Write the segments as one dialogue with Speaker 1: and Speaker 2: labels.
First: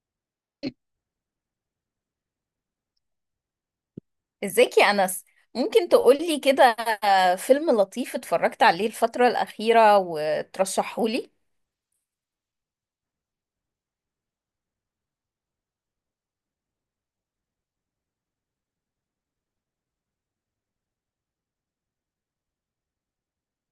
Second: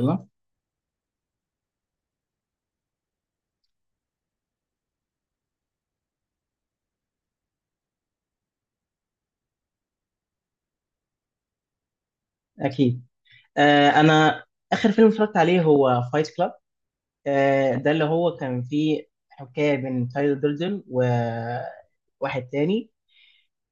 Speaker 1: يلا.
Speaker 2: ازيك يا أنس، ممكن تقولي كده فيلم لطيف اتفرجت عليه الفترة الأخيرة وترشحهولي؟
Speaker 1: اكيد. انا اخر فيلم اتفرجت عليه هو فايت كلاب. ده اللي هو كان فيه حكايه بين تايلر دردن وواحد تاني.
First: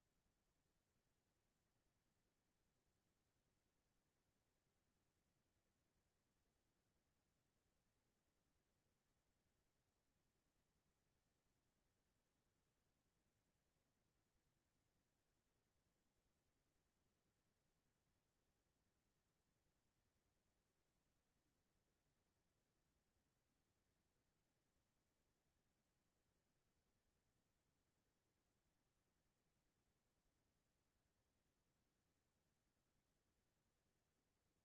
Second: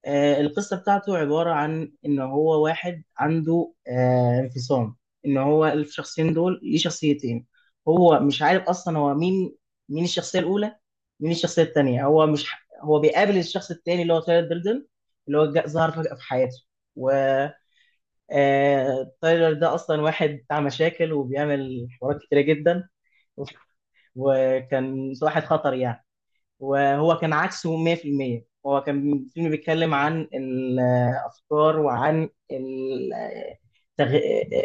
Speaker 1: القصه بتاعته عباره عن ان هو واحد عنده انفصام، ان هو الشخصين دول ليه شخصيتين. هو مش عارف اصلا هو مين، مين الشخصيه الاولى، مين الشخصيه التانيه. هو مش ح- هو بيقابل الشخص التاني اللي هو تايلر دردن، ظهر فجاه في حياته. تايلر ده اصلا واحد بتاع مشاكل وبيعمل حوارات كتيره جدا، وكان واحد خطر يعني. وهو كان عكسه 100%. هو كان الفيلم بيتكلم عن الافكار وعن تغ...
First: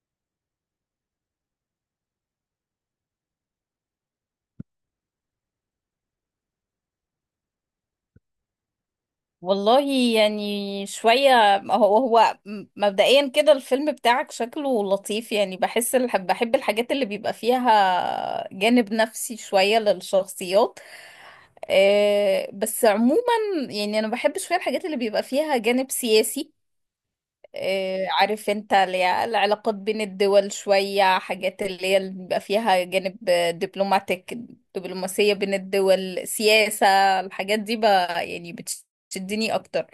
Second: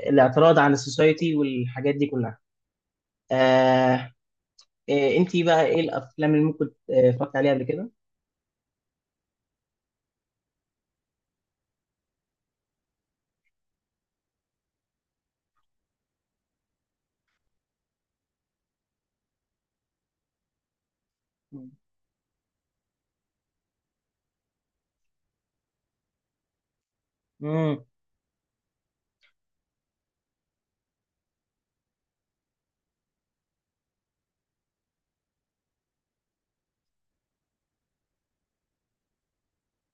Speaker 1: الاعتراض عن السوسايتي والحاجات دي كلها. آه... انتي بقى ايه الافلام اللي ممكن اتفرجت عليها قبل كده؟
Speaker 2: والله، يعني شوية، هو مبدئيا كده الفيلم بتاعك شكله لطيف. يعني بحس بحب الحاجات اللي بيبقى فيها جانب نفسي شوية للشخصيات. بس عموما يعني أنا بحب شوية الحاجات اللي بيبقى فيها جانب سياسي.
Speaker 1: مم.
Speaker 2: إيه، عارف انت، اللي هي العلاقات بين الدول، شوية حاجات اللي هي اللي بيبقى فيها جانب دبلوماتيك، دبلوماسية بين الدول، سياسة. الحاجات دي بقى يعني بتشدني أكتر.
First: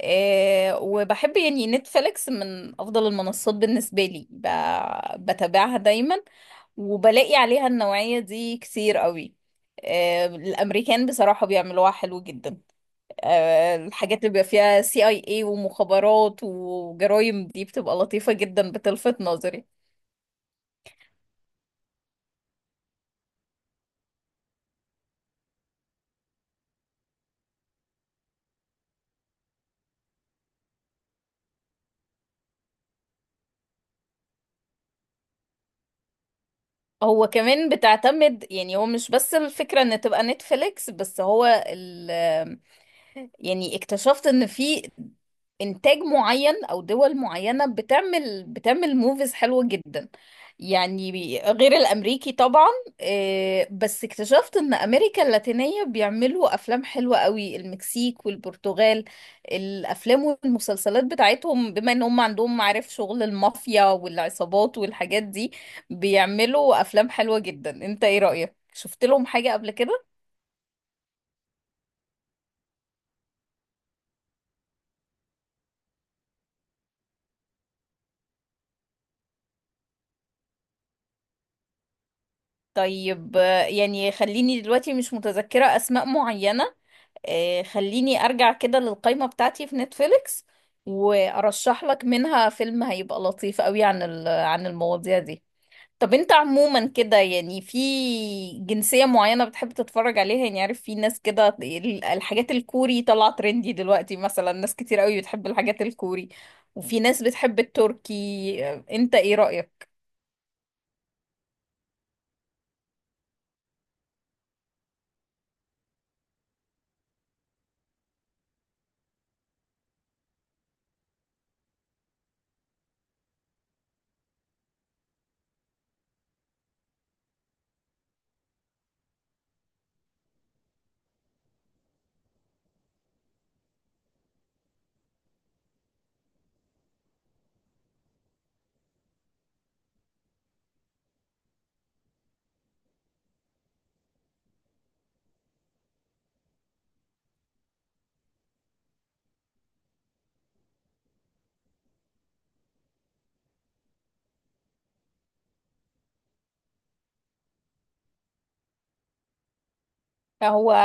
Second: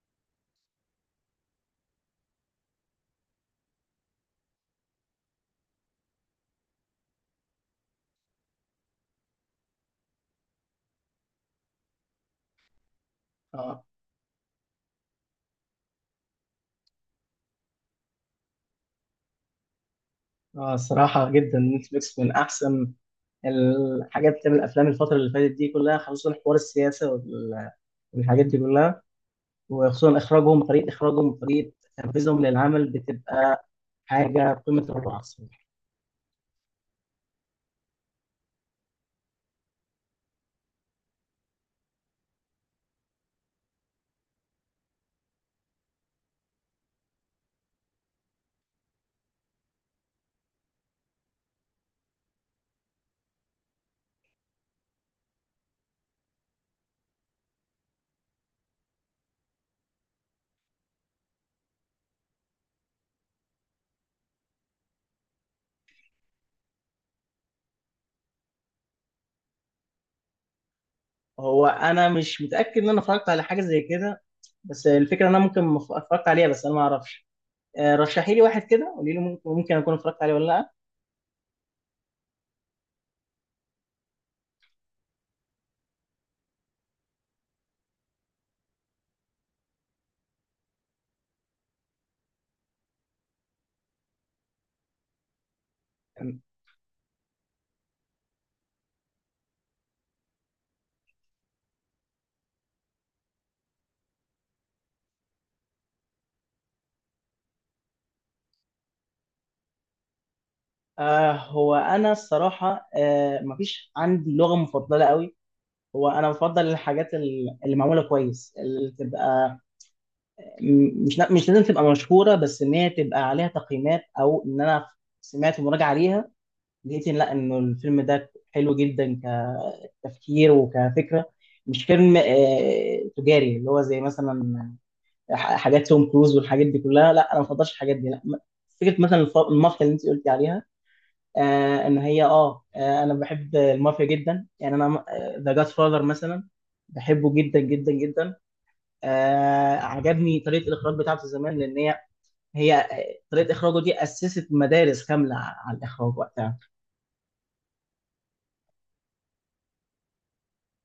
Speaker 2: إيه، وبحب يعني نتفليكس من أفضل المنصات بالنسبة لي، بتابعها دايما وبلاقي عليها النوعية دي كتير قوي. إيه، الأمريكان بصراحة بيعملوها حلو جدا.
Speaker 1: اه.
Speaker 2: الحاجات اللي بيبقى فيها سي اي اي ومخابرات وجرايم دي بتبقى لطيفة جدا، بتلفت نظري.
Speaker 1: اه، صراحة جدا نتفليكس من احسن الحاجات بتعمل الافلام الفتره اللي فاتت دي كلها، خصوصا حوار السياسه والحاجات دي كلها. وخصوصا اخراجهم، طريقه اخراجهم وطريقه تنفيذهم للعمل بتبقى حاجه في قمه الروعه الصراحه.
Speaker 2: هو كمان بتعتمد، يعني هو مش بس الفكرة ان تبقى نتفليكس. بس هو يعني اكتشفت ان في انتاج معين او دول معينة بتعمل موفيز حلوة جدا. يعني غير الامريكي طبعا. بس اكتشفت ان امريكا اللاتينية بيعملوا افلام حلوة قوي، المكسيك والبرتغال. الافلام والمسلسلات بتاعتهم، بما ان هم عندهم معارف شغل المافيا والعصابات والحاجات دي، بيعملوا افلام حلوة جدا. انت ايه رأيك، شفت لهم حاجة قبل كده؟
Speaker 1: هو انا مش متاكد ان انا اتفرجت على حاجه زي كده، بس الفكره ان انا ممكن ما ف- اتفرجت عليها بس انا ما اعرفش. رشحي لي واحد كده، قولي لي ممكن اكون اتفرجت عليه ولا لا.
Speaker 2: طيب يعني خليني دلوقتي مش متذكرة أسماء معينة. خليني أرجع كده للقائمة بتاعتي في نتفليكس وأرشح لك منها فيلم هيبقى لطيف قوي عن عن المواضيع دي. طب أنت عموما كده يعني في جنسية معينة بتحب تتفرج عليها؟ يعني عارف في ناس كده الحاجات الكوري طالعة ترندي دلوقتي، مثلا ناس كتير قوي بتحب الحاجات الكوري وفي ناس بتحب التركي. أنت إيه رأيك؟
Speaker 1: هو انا الصراحه مفيش عندي لغه مفضله قوي. هو انا بفضل الحاجات اللي معموله كويس، اللي تبقى مش لازم تبقى مشهوره، بس ان هي تبقى عليها تقييمات او ان انا سمعت مراجعه عليها، لقيت إن لا انه الفيلم ده حلو جدا كتفكير وكفكره. مش فيلم تجاري اللي هو زي مثلا حاجات توم كروز والحاجات دي كلها. لا انا ما بفضلش الحاجات دي. لا م- فكره مثلا المافيا اللي انت قلتي عليها. آه ان هي اه آه، انا بحب المافيا جدا يعني. انا ذا جاد فاذر مثلا بحبه جدا جدا جدا. عجبني طريقه الاخراج بتاعته زمان، لان هي طريقه اخراجه دي اسست مدارس كامله على الاخراج وقتها.
Speaker 2: هو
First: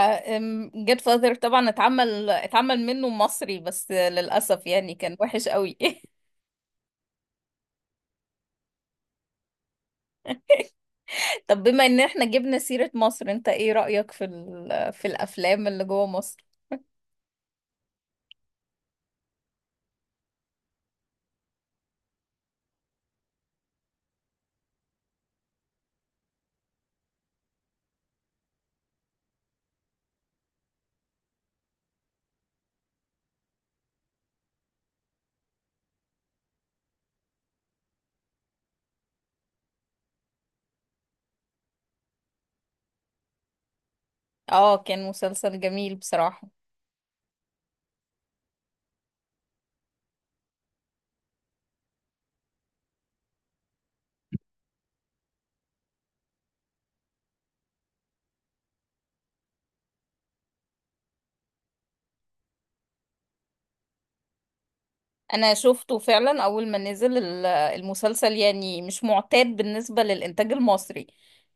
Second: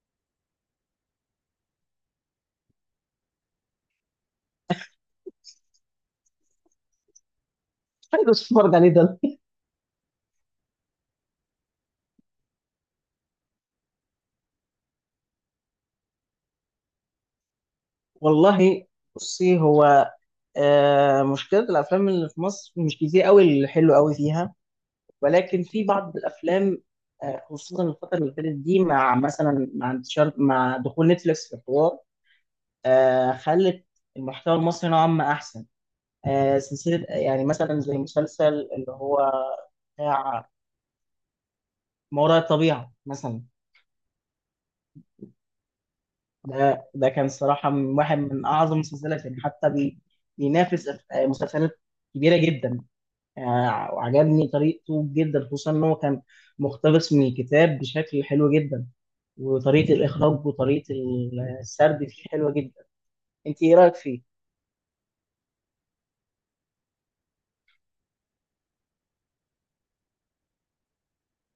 Speaker 2: جيت فاذر طبعا اتعمل منه مصري، بس للأسف يعني كان وحش قوي.
Speaker 1: حلو، اتفرج عليه ده.
Speaker 2: طب بما ان احنا جبنا سيرة مصر، انت ايه رأيك في في الافلام اللي جوه مصر؟
Speaker 1: والله، بصي. هو آه مشكله الافلام اللي في مصر مش كتير قوي اللي حلو قوي فيها، ولكن في بعض الافلام خصوصا الفتره اللي فاتت دي مع مثلا مع انتشار، مع دخول نتفليكس في الحوار، خلت المحتوى المصري نوعا ما احسن. سلسله يعني مثلا زي مسلسل اللي هو بتاع ما وراء الطبيعه مثلا.
Speaker 2: اه، كان مسلسل جميل بصراحة.
Speaker 1: ده كان صراحة من واحد من أعظم المسلسلات يعني، حتى بينافس مسلسلات كبيرة جدا يعني. وعجبني طريقته جدا، خصوصا إن هو كان مقتبس من الكتاب بشكل حلو جدا، وطريقة الإخراج وطريقة السرد فيه حلوة جدا. أنت إيه رأيك فيه؟
Speaker 2: انا شفته فعلا اول ما نزل المسلسل. يعني مش معتاد بالنسبة للانتاج المصري.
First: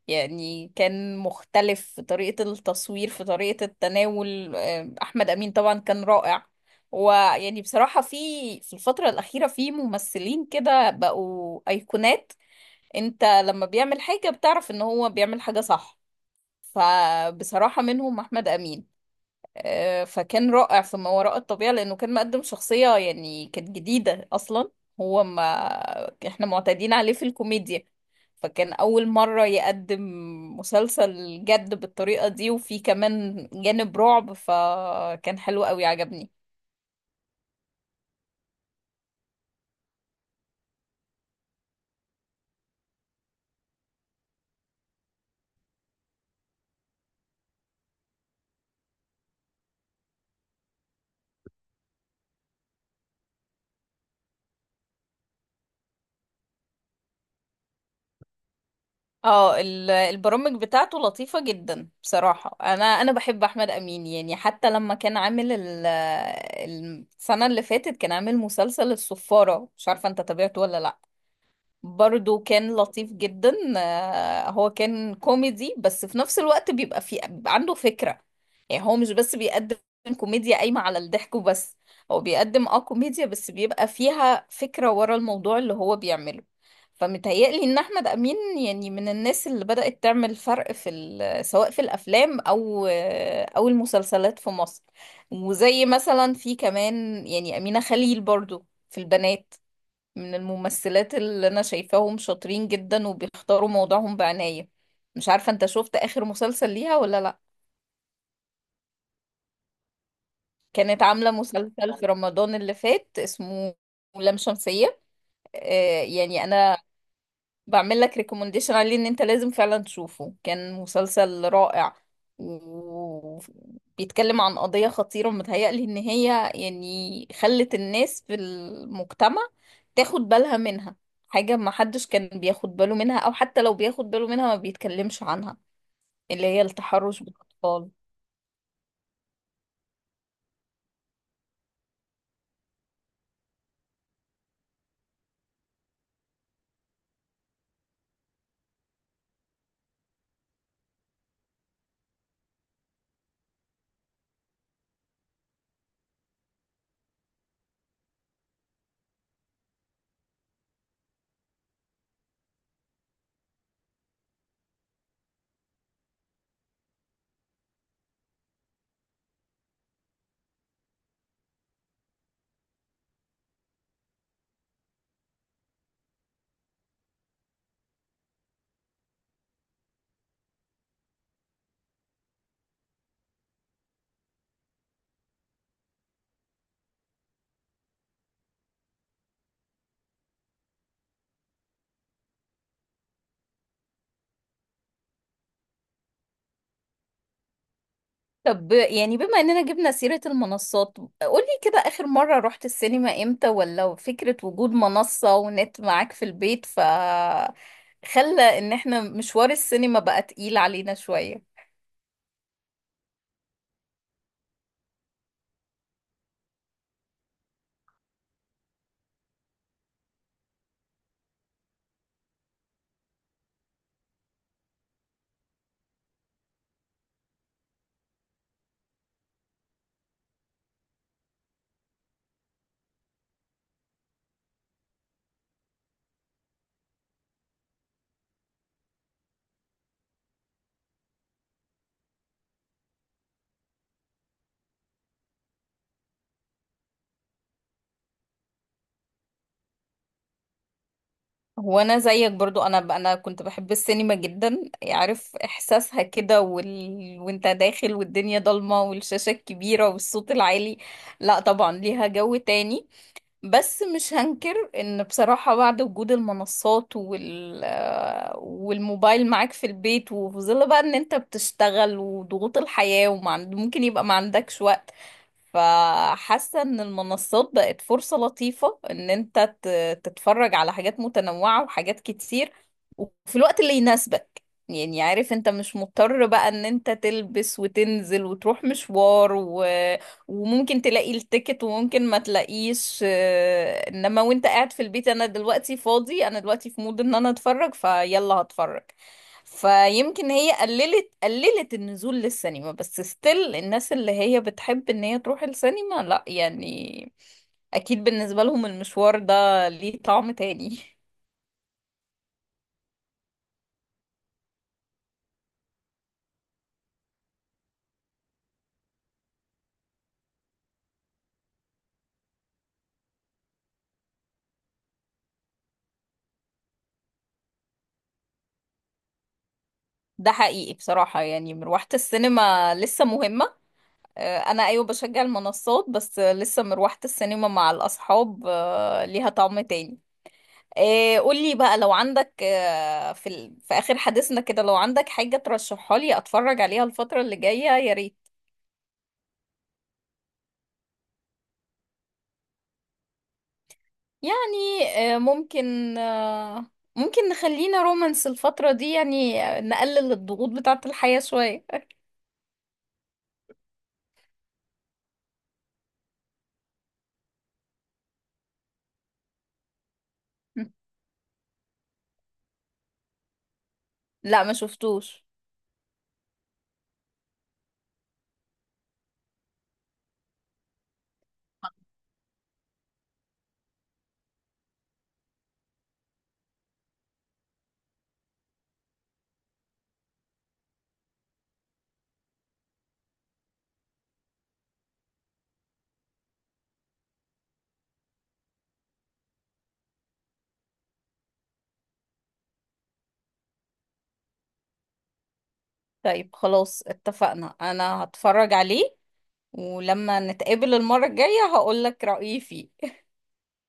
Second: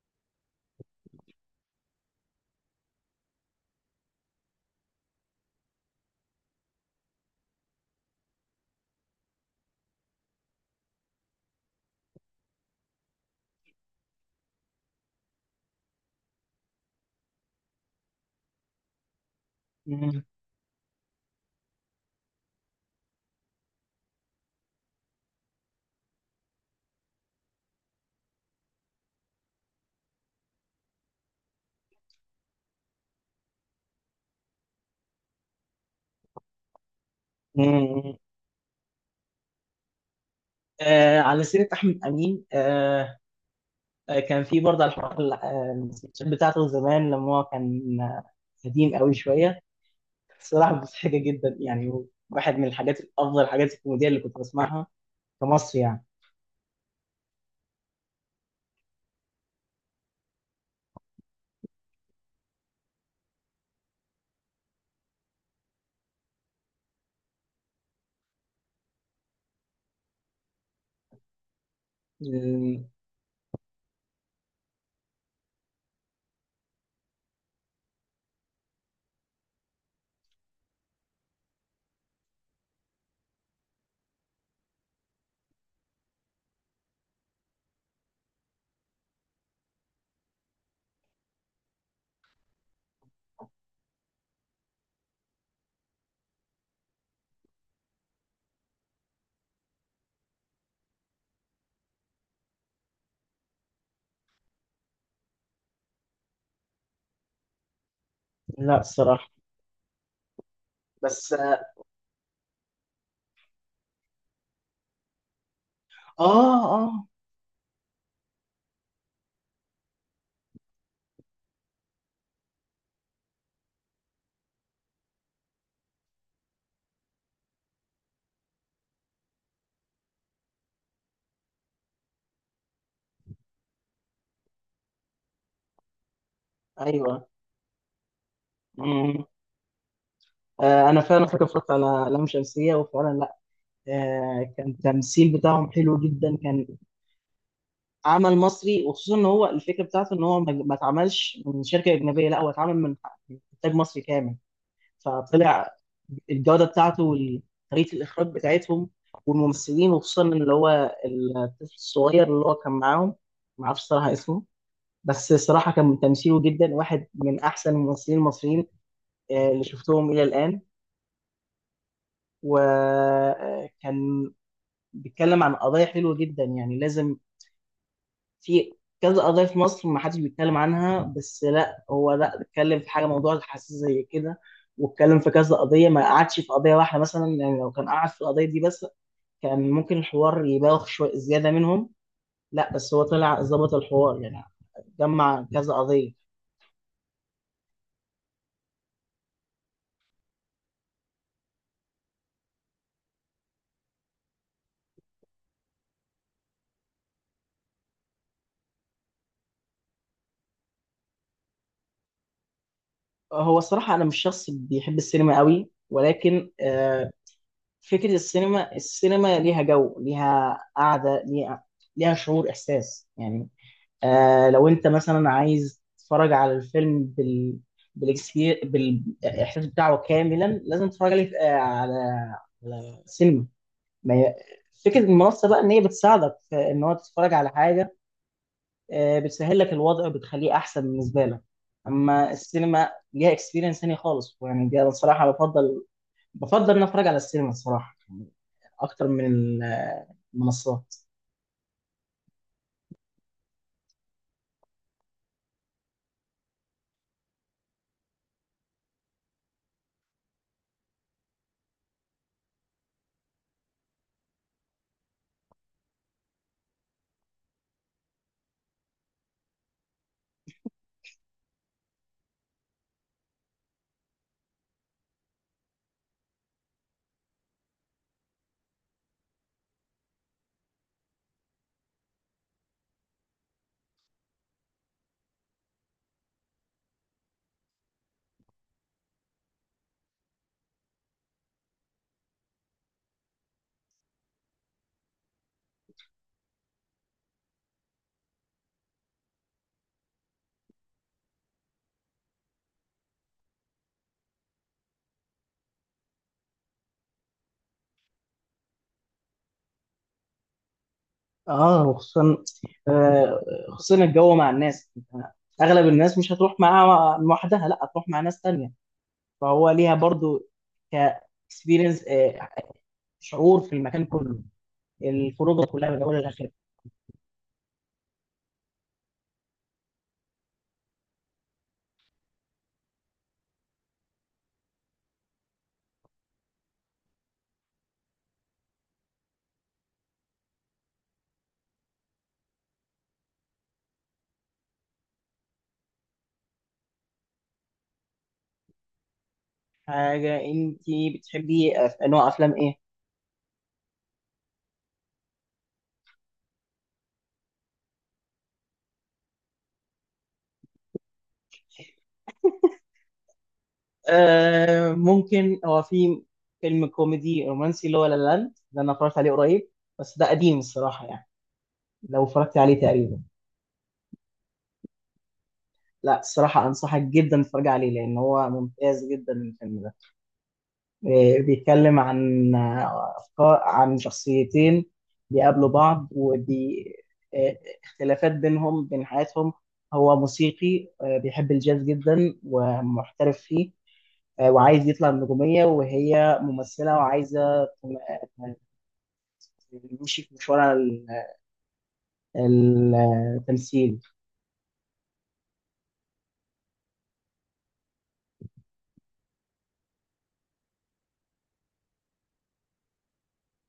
Speaker 2: يعني كان مختلف في طريقة التصوير، في طريقة التناول. احمد امين طبعا كان رائع. ويعني بصراحة في الفترة الأخيرة في ممثلين كده بقوا أيقونات. انت لما بيعمل حاجة بتعرف ان هو بيعمل حاجة صح. فبصراحة منهم احمد امين.
Speaker 1: مم.
Speaker 2: فكان رائع في ما وراء الطبيعة، لأنه كان مقدم شخصية يعني كانت جديدة أصلا. هو ما احنا معتادين عليه في الكوميديا. فكان أول مرة يقدم مسلسل جد بالطريقة دي، وفيه كمان جانب رعب. فكان حلو قوي، عجبني.
Speaker 1: مم. آه، على سيرة أحمد أمين. كان في برضه على الحوار ال- آه، السكتشات بتاعته زمان، لما هو كان قديم قوي شوية. الصراحة مضحكة جدا يعني، واحد من الحاجات الأفضل، الحاجات الكوميدية اللي كنت بسمعها في مصر يعني.
Speaker 2: اه، البرامج بتاعته لطيفة جدا بصراحة. انا بحب احمد امين، يعني حتى لما كان عامل السنة اللي فاتت كان عامل مسلسل الصفارة. مش عارفة انت تابعته ولا لا؟ برضو كان
Speaker 1: أمم،
Speaker 2: لطيف جدا. هو كان كوميدي، بس في نفس الوقت بيبقى عنده فكرة. يعني هو مش بس بيقدم كوميديا قايمة على الضحك وبس، هو بيقدم كوميديا بس بيبقى فيها فكرة ورا الموضوع اللي هو بيعمله. فمتهيألي ان احمد امين يعني من الناس اللي بدأت تعمل فرق في سواء في الافلام او المسلسلات في مصر. وزي مثلا في كمان يعني امينة خليل برضو في البنات، من الممثلات اللي انا شايفاهم شاطرين جدا وبيختاروا موضوعهم بعناية. مش عارفة انت شفت اخر مسلسل ليها ولا لا؟
Speaker 1: لا الصراحة.
Speaker 2: كانت عاملة
Speaker 1: بس
Speaker 2: مسلسل في رمضان اللي فات اسمه لام شمسية. يعني انا
Speaker 1: آه
Speaker 2: بعمل لك ريكومنديشن عليه، ان انت لازم فعلا تشوفه. كان مسلسل رائع وبيتكلم عن قضية خطيرة متهيألي ان هي يعني خلت الناس في المجتمع تاخد بالها منها. حاجة ما حدش كان بياخد باله منها، او حتى لو بياخد باله منها ما بيتكلمش عنها، اللي هي التحرش
Speaker 1: أيوه.
Speaker 2: بالاطفال.
Speaker 1: أمم، آه أنا فعلا فاكر اتفرجت على لام شمسية وفعلا لا. كان التمثيل بتاعهم حلو جدا. كان عمل مصري، وخصوصا إن هو الفكرة بتاعته إن هو ما اتعملش من شركة أجنبية، لا هو اتعمل من من إنتاج مصري كامل، فطلع الجودة بتاعته وطريقة الإخراج بتاعتهم والممثلين، وخصوصا اللي هو الطفل الصغير اللي هو كان معاهم. معرفش صراحة اسمه، بس الصراحة كان تمثيله جدا واحد من أحسن الممثلين المصريين اللي شفتهم إلى الآن. وكان بيتكلم عن قضايا حلوة جدا يعني. لازم، في كذا قضية في مصر ما حدش بيتكلم عنها، بس لا هو لا اتكلم في حاجة، موضوع حساس زي كده، واتكلم في كذا قضية. ما قعدش في قضية واحدة مثلا، يعني لو كان قعد في القضية دي بس كان ممكن الحوار يبالغ شوية زيادة منهم، لا بس هو طلع ظبط الحوار يعني، جمع كذا قضية.
Speaker 2: طب يعني بما اننا جبنا سيرة المنصات، قولي كده اخر مرة رحت السينما امتى، ولا فكرة وجود منصة ونت معاك في البيت ف خلى ان احنا مشوار السينما بقى تقيل علينا شوية؟
Speaker 1: هو الصراحة أنا مش شخص بيحب السينما قوي، ولكن فكرة السينما، السينما ليها جو، ليها قعدة، ليها شعور، إحساس يعني. لو انت مثلا عايز تتفرج على الفيلم بالاحساس بتاعه كاملا، لازم تتفرج عليه على على سينما. ما هي- فكره المنصه بقى ان هي بتساعدك في ان هو تتفرج على حاجه، بتسهل لك الوضع وبتخليه احسن بالنسبه لك. اما السينما ليها اكسبيرينس تاني خالص يعني. دي انا الصراحه بفضل ان أنا اتفرج على السينما الصراحه اكتر من المنصات.
Speaker 2: هو انا زيك برضو، انا كنت بحب السينما جدا. عارف احساسها كده وانت داخل والدنيا ضلمة والشاشة الكبيرة والصوت العالي. لا طبعا ليها جو تاني. بس مش هنكر ان بصراحة بعد وجود المنصات والموبايل معاك في البيت، وفي ظل بقى ان انت بتشتغل وضغوط الحياة وممكن يبقى ما عندكش وقت، فحاسة ان المنصات بقت فرصة لطيفة ان انت تتفرج على حاجات متنوعة وحاجات كتير وفي الوقت اللي يناسبك. يعني عارف انت مش مضطر بقى ان انت تلبس وتنزل وتروح مشوار وممكن تلاقي التيكت وممكن ما تلاقيش. انما وانت قاعد في البيت، انا دلوقتي فاضي، انا دلوقتي في مود ان انا اتفرج، فيلا هتفرج. فيمكن هي قللت النزول للسينما، بس ستيل الناس اللي هي بتحب ان هي تروح السينما، لا يعني اكيد بالنسبة لهم المشوار ده ليه طعم تاني.
Speaker 1: اه، وخصوصا آه، خصوصا الجو مع الناس. أنت اغلب الناس مش هتروح معاها لوحدها، لا هتروح مع ناس تانية، فهو ليها برضو ك اكسبيرينس، شعور في المكان كله، الخروجه كلها من اولها لاخرها.
Speaker 2: ده حقيقي بصراحة، يعني مروحة السينما لسه مهمة. انا ايوه بشجع المنصات، بس لسه مروحة السينما مع الاصحاب ليها طعم تاني. قولي بقى لو عندك في اخر حديثنا كده، لو عندك حاجة ترشحها لي اتفرج عليها الفترة اللي جاية يا ريت.
Speaker 1: حاجه انت بتحبي نوع افلام ايه؟
Speaker 2: يعني آه، ممكن آه، ممكن نخلينا رومانس الفترة دي، يعني نقلل الضغوط بتاعة الحياة شوية.
Speaker 1: آه ممكن هو في فيلم كوميدي رومانسي اللي هو لا لا لاند، ده انا اتفرجت عليه قريب، بس ده قديم الصراحه يعني. لو اتفرجت عليه تقريبا.
Speaker 2: لا ما شفتوش.
Speaker 1: لا الصراحه، انصحك جدا تتفرج عليه لان هو ممتاز جدا الفيلم ده. بيتكلم عن أفكار، عن شخصيتين بيقابلوا بعض، ودي آه، اختلافات بينهم، بين حياتهم. هو موسيقي بيحب الجاز جدا ومحترف فيه، وعايز يطلع النجومية، وهي ممثلة وعايزة تمشي في مشوار ال- التمثيل.
Speaker 2: طيب خلاص اتفقنا انا هتفرج عليه، ولما نتقابل المرة الجاية هقولك رأيي فيه.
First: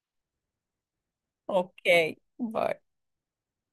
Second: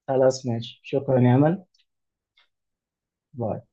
Speaker 1: خلاص ماشي، شكرا يا أمل.
Speaker 2: اوكي باي.
Speaker 1: باي.